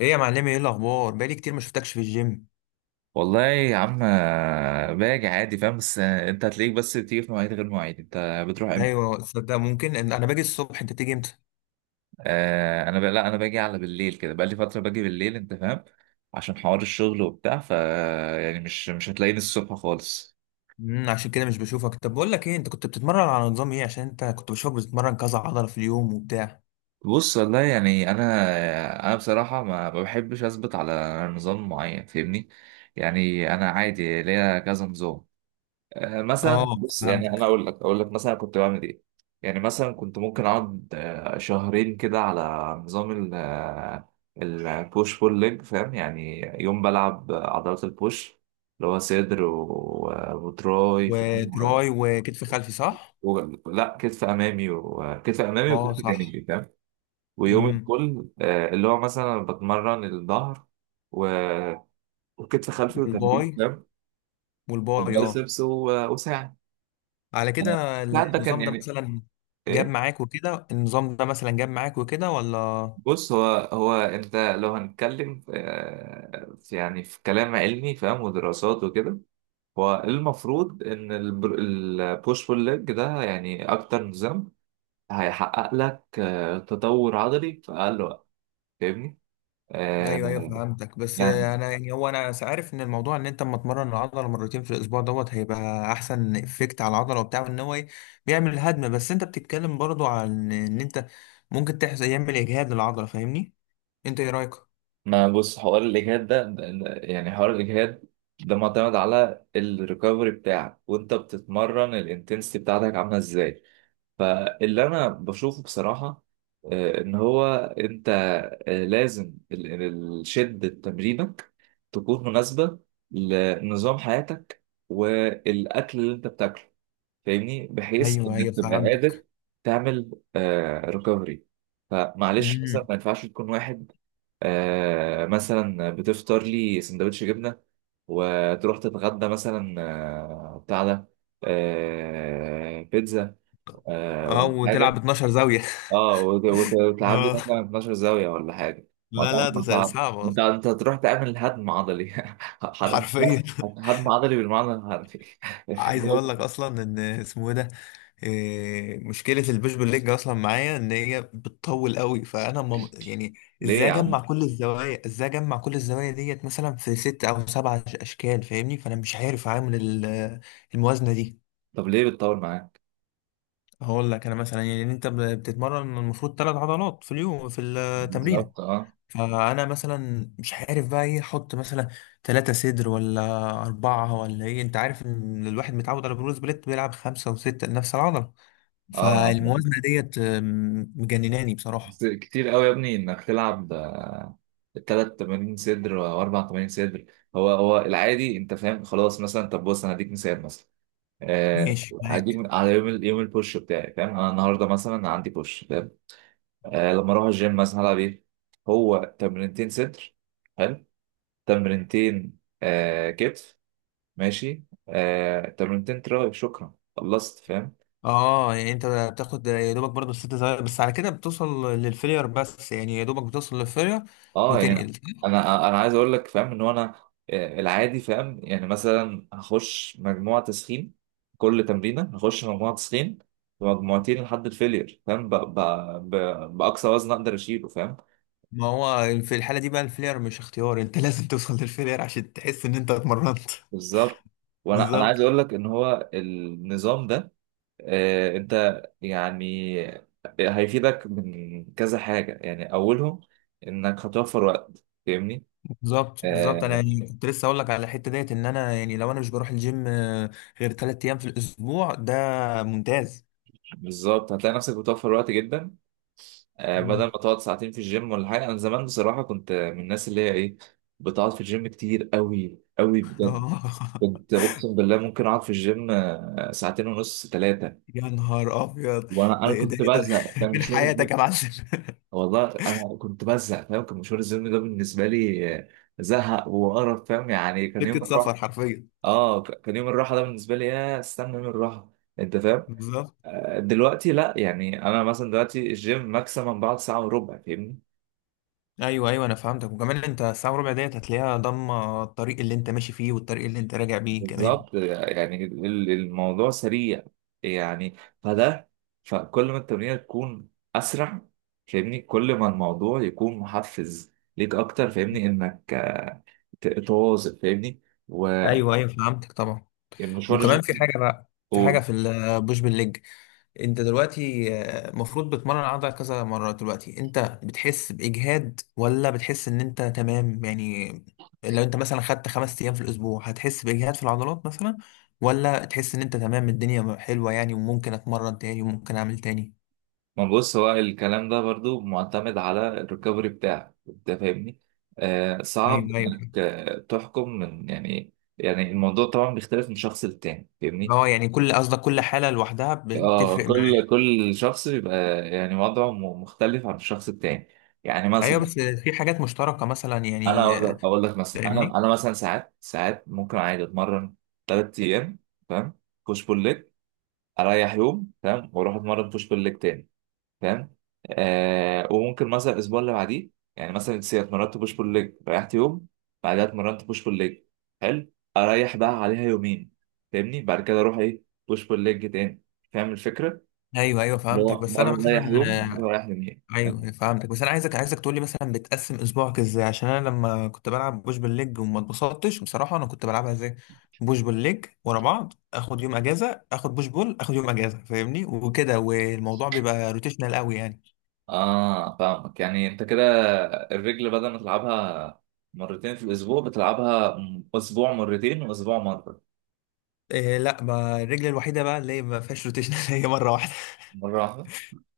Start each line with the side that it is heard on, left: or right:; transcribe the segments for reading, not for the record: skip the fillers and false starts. left: ايه يا معلمي، ايه الاخبار؟ بقالي كتير ما شفتكش في الجيم.
right: والله يا عم، باجي عادي فاهم، بس انت هتلاقيك بس بتيجي في مواعيد غير مواعيد. انت بتروح امتى؟
left: ايوه، تصدق ممكن إن انا باجي الصبح انت تيجي امتى؟
right: آه انا ب... لا انا باجي على بالليل كده، بقالي فتره باجي بالليل انت فاهم، عشان حوار الشغل وبتاع. يعني مش هتلاقيني الصبح خالص.
left: عشان كده مش بشوفك. طب بقول لك ايه، انت كنت بتتمرن على نظام ايه؟ عشان انت كنت بشوفك بتتمرن كذا عضله في اليوم وبتاع.
right: بص والله، يعني انا بصراحه ما بحبش اثبت على نظام معين فاهمني. يعني انا عادي ليا كذا نظام. مثلا
left: اه
right: بص، يعني انا
left: فهمتك.
right: اقول لك مثلا كنت بعمل ايه. يعني مثلا كنت ممكن اقعد شهرين كده على نظام البوش بول ليج فاهم. يعني يوم بلعب عضلات البوش، اللي هو صدر وتراي فاهم؟
left: وتراي وكتف خلفي، صح؟
right: و... و... لا كتف امامي
left: اه
right: وكتف
left: صح.
right: جانبي فاهم. ويوم
left: امم.
right: الكل اللي هو مثلا بتمرن الظهر و... وكتف خلفي وترابيز
left: والباي
right: فاهم،
left: والباي اه.
right: وبايسبس وساعد.
left: على كده
right: الساعد ده كان
left: النظام ده
right: يعني
left: مثلا جاب
right: ايه.
left: معاك وكده، النظام ده مثلا جاب معاك وكده ولا؟
right: بص، هو انت لو هنتكلم في يعني في كلام علمي فاهم، ودراسات وكده. هو المفروض ان البوش بول ليج ده يعني اكتر نظام هيحقق لك تطور عضلي في اقل وقت فاهمني.
left: ايوه ايوه
right: آه،
left: فهمتك، بس
right: يعني
left: انا يعني هو انا عارف ان الموضوع ان انت اما تمرن العضله مرتين في الاسبوع دوت هيبقى احسن افكت على العضله وبتاع، وان هو بيعمل هدم. بس انت بتتكلم برضو عن ان انت ممكن تحصل يعمل اجهاد للعضله فاهمني. انت ايه رايك؟
right: ما بص، حوار الاجهاد ده يعني حوار الاجهاد ده معتمد على الريكفري بتاعك، وانت بتتمرن الانتنسيتي بتاعتك عامله ازاي. فاللي انا بشوفه بصراحه ان هو انت لازم شده تمرينك تكون مناسبه لنظام حياتك والاكل اللي انت بتاكله فاهمني، بحيث
left: ايوه ايوه
right: انك تبقى قادر
left: فهمتك.
right: تعمل ريكفري. فمعلش مثلا
left: امم.
right: ما ينفعش تكون واحد مثلا بتفطر لي سندوتش جبنه، وتروح تتغدى مثلا بتاع ده، بيتزا
left: اه
right: ولا
left: وتلعب
right: حاجه.
left: 12 زاويه
right: اه، وتلعب لي
left: اه.
right: مثلا 12 زاويه ولا حاجه. ما
left: لا لا، ده
right: طبعا
left: صعب
right: انت انت
left: أصلاً.
right: انت هتروح تعمل هدم عضلي. هد-
left: حرفيا.
right: هدم عضلي بالمعنى الحرفي.
left: عايز اقول لك اصلا ان اسمه إيه ده. إيه، مشكله البوش بول ليج اصلا معايا ان هي بتطول قوي، فانا يعني
right: ليه
left: ازاي
right: يا
left: اجمع
right: عم؟
left: كل الزوايا؟ ديت مثلا في ست او سبع اشكال فاهمني. فانا مش عارف اعمل الموازنه دي.
right: طب ليه بتطول معاه؟
left: هقول لك انا مثلا، يعني انت بتتمرن المفروض 3 عضلات في اليوم في التمرين.
right: بالظبط، اه
left: فانا مثلا مش عارف بقى ايه احط، مثلا ثلاثة صدر ولا أربعة ولا ايه؟ انت عارف ان الواحد متعود على بروز بليت بيلعب خمسة وستة لنفس العضلة.
right: اه.
left: فالموازنة ديت مجنناني بصراحة.
right: بس كتير قوي يا ابني انك تلعب ثلاث تمارين صدر واربع تمارين صدر. هو العادي انت فاهم خلاص. مثلا طب بص، انا هديك مثال. مثلا آه
left: ماشي
right: هديك
left: معاك.
right: على يوم يوم البوش بتاعي فاهم. انا النهارده مثلا عندي بوش، لما اروح الجيم مثلا هلعب ايه. هو تمرينتين صدر، حلو، تمرينتين كتف، ماشي، آه تمرينتين تراي، شكرا خلصت فاهم.
left: اه يعني انت بتاخد يا دوبك برضه الستة زي، بس على كده بتوصل للفيلير. بس يعني يا دوبك بتوصل للفيلير
right: اه يعني انا
left: وتنقل.
right: انا أنا عايز اقول لك فاهم ان هو انا العادي فاهم. يعني مثلا هخش مجموعه تسخين كل تمرينه، هخش مجموعه تسخين ومجموعتين لحد الفيلير فاهم، ب... باقصى وزن اقدر اشيله فاهم.
left: ما هو في الحالة دي بقى الفيلير مش اختيار، انت لازم توصل للفيلير عشان تحس ان انت اتمرنت
right: بالظبط. وانا
left: بالظبط.
right: عايز اقول لك ان هو النظام ده انت يعني هيفيدك من كذا حاجة. يعني اولهم انك هتوفر وقت فاهمني.
left: بالظبط بالظبط، انا
right: آه
left: يعني كنت لسه اقول لك على الحته ديت، ان انا يعني لو انا مش بروح الجيم غير 3 ايام في الاسبوع ده ممتاز.
right: بالظبط، هتلاقي نفسك بتوفر وقت جدا. بدل ما
left: مم.
right: تقعد ساعتين في الجيم ولا حاجة. انا زمان بصراحة كنت من الناس اللي هي ايه، بتقعد في الجيم كتير قوي قوي بجد.
left: آه
right: كنت اقسم بالله ممكن اقعد في الجيم ساعتين ونص ثلاثة.
left: يا نهار ابيض.
right: وانا
left: ده ايه ده؟
right: كنت
left: ايه ده؟
right: بزهق كان
left: فين
right: مش واخد.
left: حياتك يا معلم؟
right: والله انا كنت بزهق فاهم، كان مشوار الزلم ده بالنسبه لي زهق وقرف فاهم، يعني كان يوم
left: سكه سفر
right: الراحه.
left: حرفيا.
right: اه كان يوم الراحه ده بالنسبه لي يا استنى يوم الراحه انت فاهم.
left: بالظبط.
right: دلوقتي لا، يعني انا مثلا دلوقتي الجيم ماكسيمم بعد ساعه وربع فاهمني.
left: ايوه ايوه انا فهمتك، وكمان انت الساعه وربع ديت هتلاقيها ضامه الطريق اللي انت ماشي فيه والطريق اللي انت راجع بيه كمان.
right: بالظبط. يعني الموضوع سريع يعني، فده، فكل ما التمرين تكون اسرع فاهمني، كل ما الموضوع يكون محفز ليك اكتر فاهمني، انك تواظب فاهمني و-
left: ايوه ايوه فهمتك طبعا.
right: المشوار
left: وكمان في
right: الجيم.
left: حاجه بقى، في حاجه
right: قول.
left: في البوش بالليج. انت دلوقتي المفروض بتمرن العضله كذا مره، دلوقتي انت بتحس باجهاد ولا بتحس ان انت تمام يعني؟ لو انت مثلا خدت 5 ايام في الاسبوع هتحس باجهاد في العضلات مثلا؟ ولا تحس ان انت تمام، الدنيا حلوه يعني، وممكن اتمرن تاني وممكن اعمل تاني؟
right: ما بص، هو الكلام ده برضو معتمد على الريكفري بتاعك انت فاهمني. صعب
left: ايوه ايوه.
right: انك تحكم من يعني، الموضوع طبعا بيختلف من شخص للتاني فاهمني.
left: اه يعني كل قصدك كل حاله لوحدها
right: اه،
left: بتفرق
right: كل
left: معاك.
right: كل شخص بيبقى يعني وضعه مختلف عن الشخص التاني يعني.
left: ايوه
right: مثلا
left: بس في حاجات مشتركه مثلا
right: انا
left: يعني.
right: اقول لك مثلا، انا
left: فاهمني.
right: انا مثلا ساعات ساعات ممكن عادي اتمرن ثلاث ايام فاهم، بوش بول ليج، اريح يوم فاهم، واروح اتمرن بوش بول ليج تاني فاهم. وممكن مثلا الاسبوع اللي بعديه، يعني مثلا انت اتمرنت بوش بول ليج، ريحت يوم، بعدها اتمرنت بوش بول ليج، حلو، اريح بقى عليها يومين فاهمني. بعد كده اروح ايه؟ بوش بول ليج تاني فاهم الفكره،
left: ايوه ايوه
right: اللي
left: فهمتك،
right: هو
left: بس انا
right: مره رايح يوم مره
left: مثلا،
right: رايح يومين فاهم.
left: ايوه فهمتك بس انا عايزك عايزك تقول لي مثلا بتقسم اسبوعك ازاي؟ عشان انا لما كنت بلعب بوش بالليج وما اتبسطتش بصراحه، انا كنت بلعبها ازاي؟ بوش بالليج ورا بعض، اخد يوم اجازه، اخد بوش بول، اخد يوم اجازه فاهمني، وكده، والموضوع بيبقى روتيشنال قوي يعني.
right: اه فاهمك، يعني انت كده الرجل بدل ما تلعبها مرتين في الاسبوع بتلعبها اسبوع مرتين واسبوع مره.
left: إيه لا، ما الرجل الوحيده بقى اللي هي ما فيهاش روتيشنال هي مره واحده.
right: مره واحده.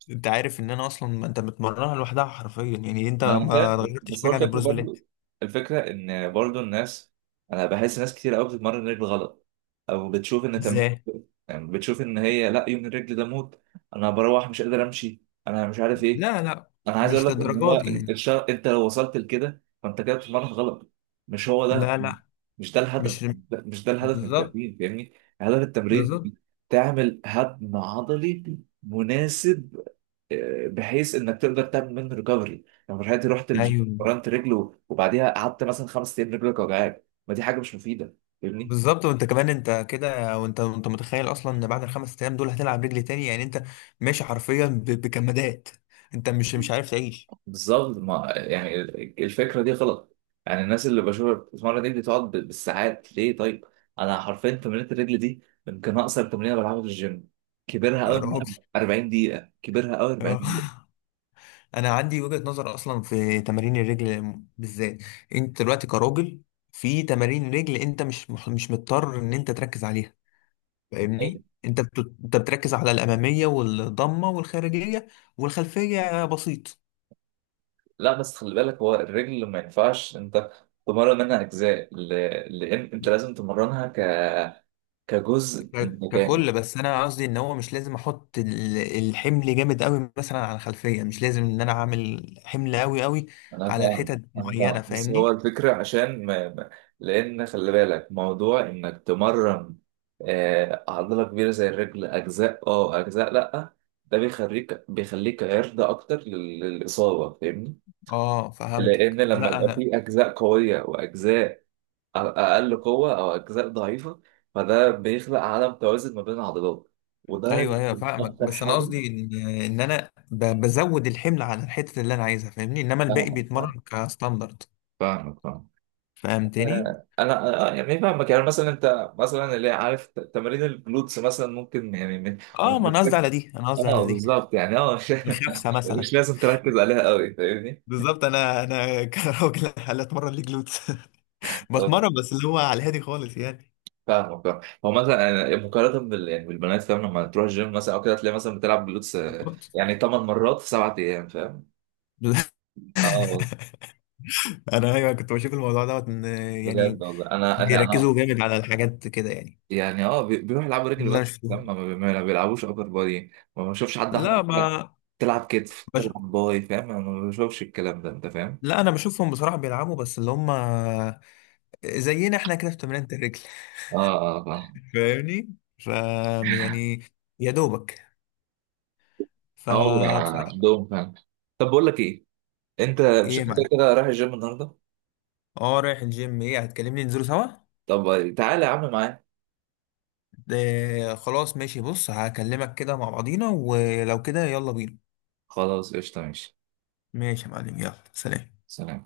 left: انت عارف ان انا اصلا، ما انت بتمرنها لوحدها حرفيا، يعني انت
right: ما انا
left: ما
right: فاهم،
left: غيرتش
right: بس هو
left: حاجه عن
right: الفكره
left: البروس بالليج.
right: برضو، الفكره ان برضو الناس، انا بحس ناس كتير قوي بتتمرن رجل غلط، او بتشوف ان تمرين
left: ازاي؟
right: يعني، بتشوف ان هي لا، يوم الرجل ده موت، انا بروح مش قادر امشي، انا مش عارف ايه.
left: لا لا،
right: انا عايز اقول
left: مش
right: لك ان هو
left: للدرجات دي
right: إن
left: يعني.
right: انت لو وصلت لكده فانت كده بتتمرن غلط. مش هو ده،
left: لا لا.
right: مش ده الهدف،
left: مش
right: مش ده الهدف من
left: بالظبط.
right: التمرين فاهمني. هدف
left: بالظبط.
right: التمرين تعمل هدم عضلي مناسب بحيث انك تقدر تعمل منه ريكفري. لو رحت الجيم
left: ايوه
right: ورمت رجله وبعديها قعدت مثلا خمس ايام رجلك وجعاك، ما دي حاجه مش مفيده فاهمني.
left: بالظبط. وانت كمان انت كده، وانت متخيل اصلا ان بعد ال5 ايام دول هتلعب رجل تاني يعني؟ انت ماشي حرفيا بكمادات. انت مش عارف تعيش.
right: بالظبط. ما يعني الفكره دي غلط. يعني الناس اللي بشوفها بتتمرن رجلي تقعد بالساعات، ليه طيب. انا حرفيا تمرينة الرجل دي يمكن اقصر تمرينه بلعبها في الجيم، كبرها
left: يا
right: قوي
left: راجل.
right: 40 دقيقه، كبرها قوي 40 دقيقه.
left: اه. انا عندي وجهة نظر اصلا في تمارين الرجل بالذات. انت دلوقتي كراجل، في تمارين رجل انت مش مضطر ان انت تركز عليها فاهمني. انت بتركز على الاماميه والضمه والخارجيه، والخلفيه بسيط.
right: لا بس خلي بالك، هو الرجل ما ينفعش انت تمرن منها اجزاء، لان انت لازم تمرنها كجزء متجانس.
left: ككل، بس انا قصدي ان هو مش لازم احط الحمل جامد قوي مثلا على الخلفيه. مش لازم ان انا اعمل حمل قوي قوي
right: انا
left: على
right: فاهم
left: الحتت
right: انا
left: معينه
right: فاهم، بس هو
left: فاهمني.
right: الفكره عشان لان خلي بالك موضوع انك تمرن عضله كبيره زي الرجل اجزاء. اه اجزاء، لا، ده بيخليك عرضه اكتر للاصابه فاهمني.
left: اه
right: لان
left: فهمتك.
right: لما
left: لا
right: يبقى
left: انا،
right: في اجزاء قويه واجزاء اقل قوه او اجزاء ضعيفه، فده بيخلق عدم توازن ما بين العضلات، وده
left: ايوه ايوه
right: يمكن
left: فاهمك.
right: اكتر
left: بس انا
right: حاجه.
left: قصدي ان، ان انا بزود الحمل على الحتت اللي انا عايزها فاهمني، انما الباقي
right: فاهمك فاهمك
left: بيتمرن كستاندرد.
right: فاهمك فاهمك.
left: فهمتني؟
right: انا يعني فاهمك. يعني مثلا انت مثلا اللي عارف تمارين الجلوتس مثلا ممكن يعني
left: اه ما انا قصدي على دي، انا قصدي على
right: اه
left: دي.
right: بالظبط، يعني مش
left: الخفسه مثلا.
right: مش لازم تركز عليها قوي فاهمني.
left: بالظبط. انا كراجل هل اتمرن ليه جلوتس؟ بتمرن
right: آه،
left: بس اللي هو على الهادي خالص يعني.
right: فاهمك فاهم. هو مثلا أنا مقارنه يعني بالبنات فاهم، لما تروح الجيم مثلا او كده تلاقي مثلا بتلعب جلوتس يعني 8 مرات في 7 ايام فاهم. اه
left: انا ايوه كنت بشوف الموضوع دوت ان
right: بجد
left: يعني
right: والله انا
left: بيركزوا جامد على الحاجات كده يعني.
right: يعني، اه بيروح يلعبوا رجل
left: اللي
right: بس،
left: انا شفتهم.
right: لما ما بيلعبوش ابر بادي، ما بشوفش حد
left: لا
right: احمر لا،
left: ما
right: تلعب كتف
left: بش...
right: تلعب باي فاهم. انا ما بشوفش الكلام ده انت فاهم.
left: لا انا بشوفهم بصراحه بيلعبوا بس اللي هم زينا احنا كده في تمرينة الرجل
right: اه اه فاهم.
left: فاهمني. ف، يعني يا دوبك،
right: اه
left: فبصراحه.
right: بيبقى عندهم فاهم. طب بقول لك ايه، انت
left: ايه
right: مش
left: يا
right: انت كده
left: معلم؟
right: كده رايح الجيم النهارده؟
left: اه رايح الجيم. ايه هتكلمني ننزلوا سوا؟
right: طب تعالى يا عم معايا.
left: ده خلاص، ماشي، بص هكلمك كده مع بعضينا، ولو كده يلا بينا.
right: خلاص قشطه ماشي.
left: ماشي يا معلم، يلا، سلام.
right: سلام.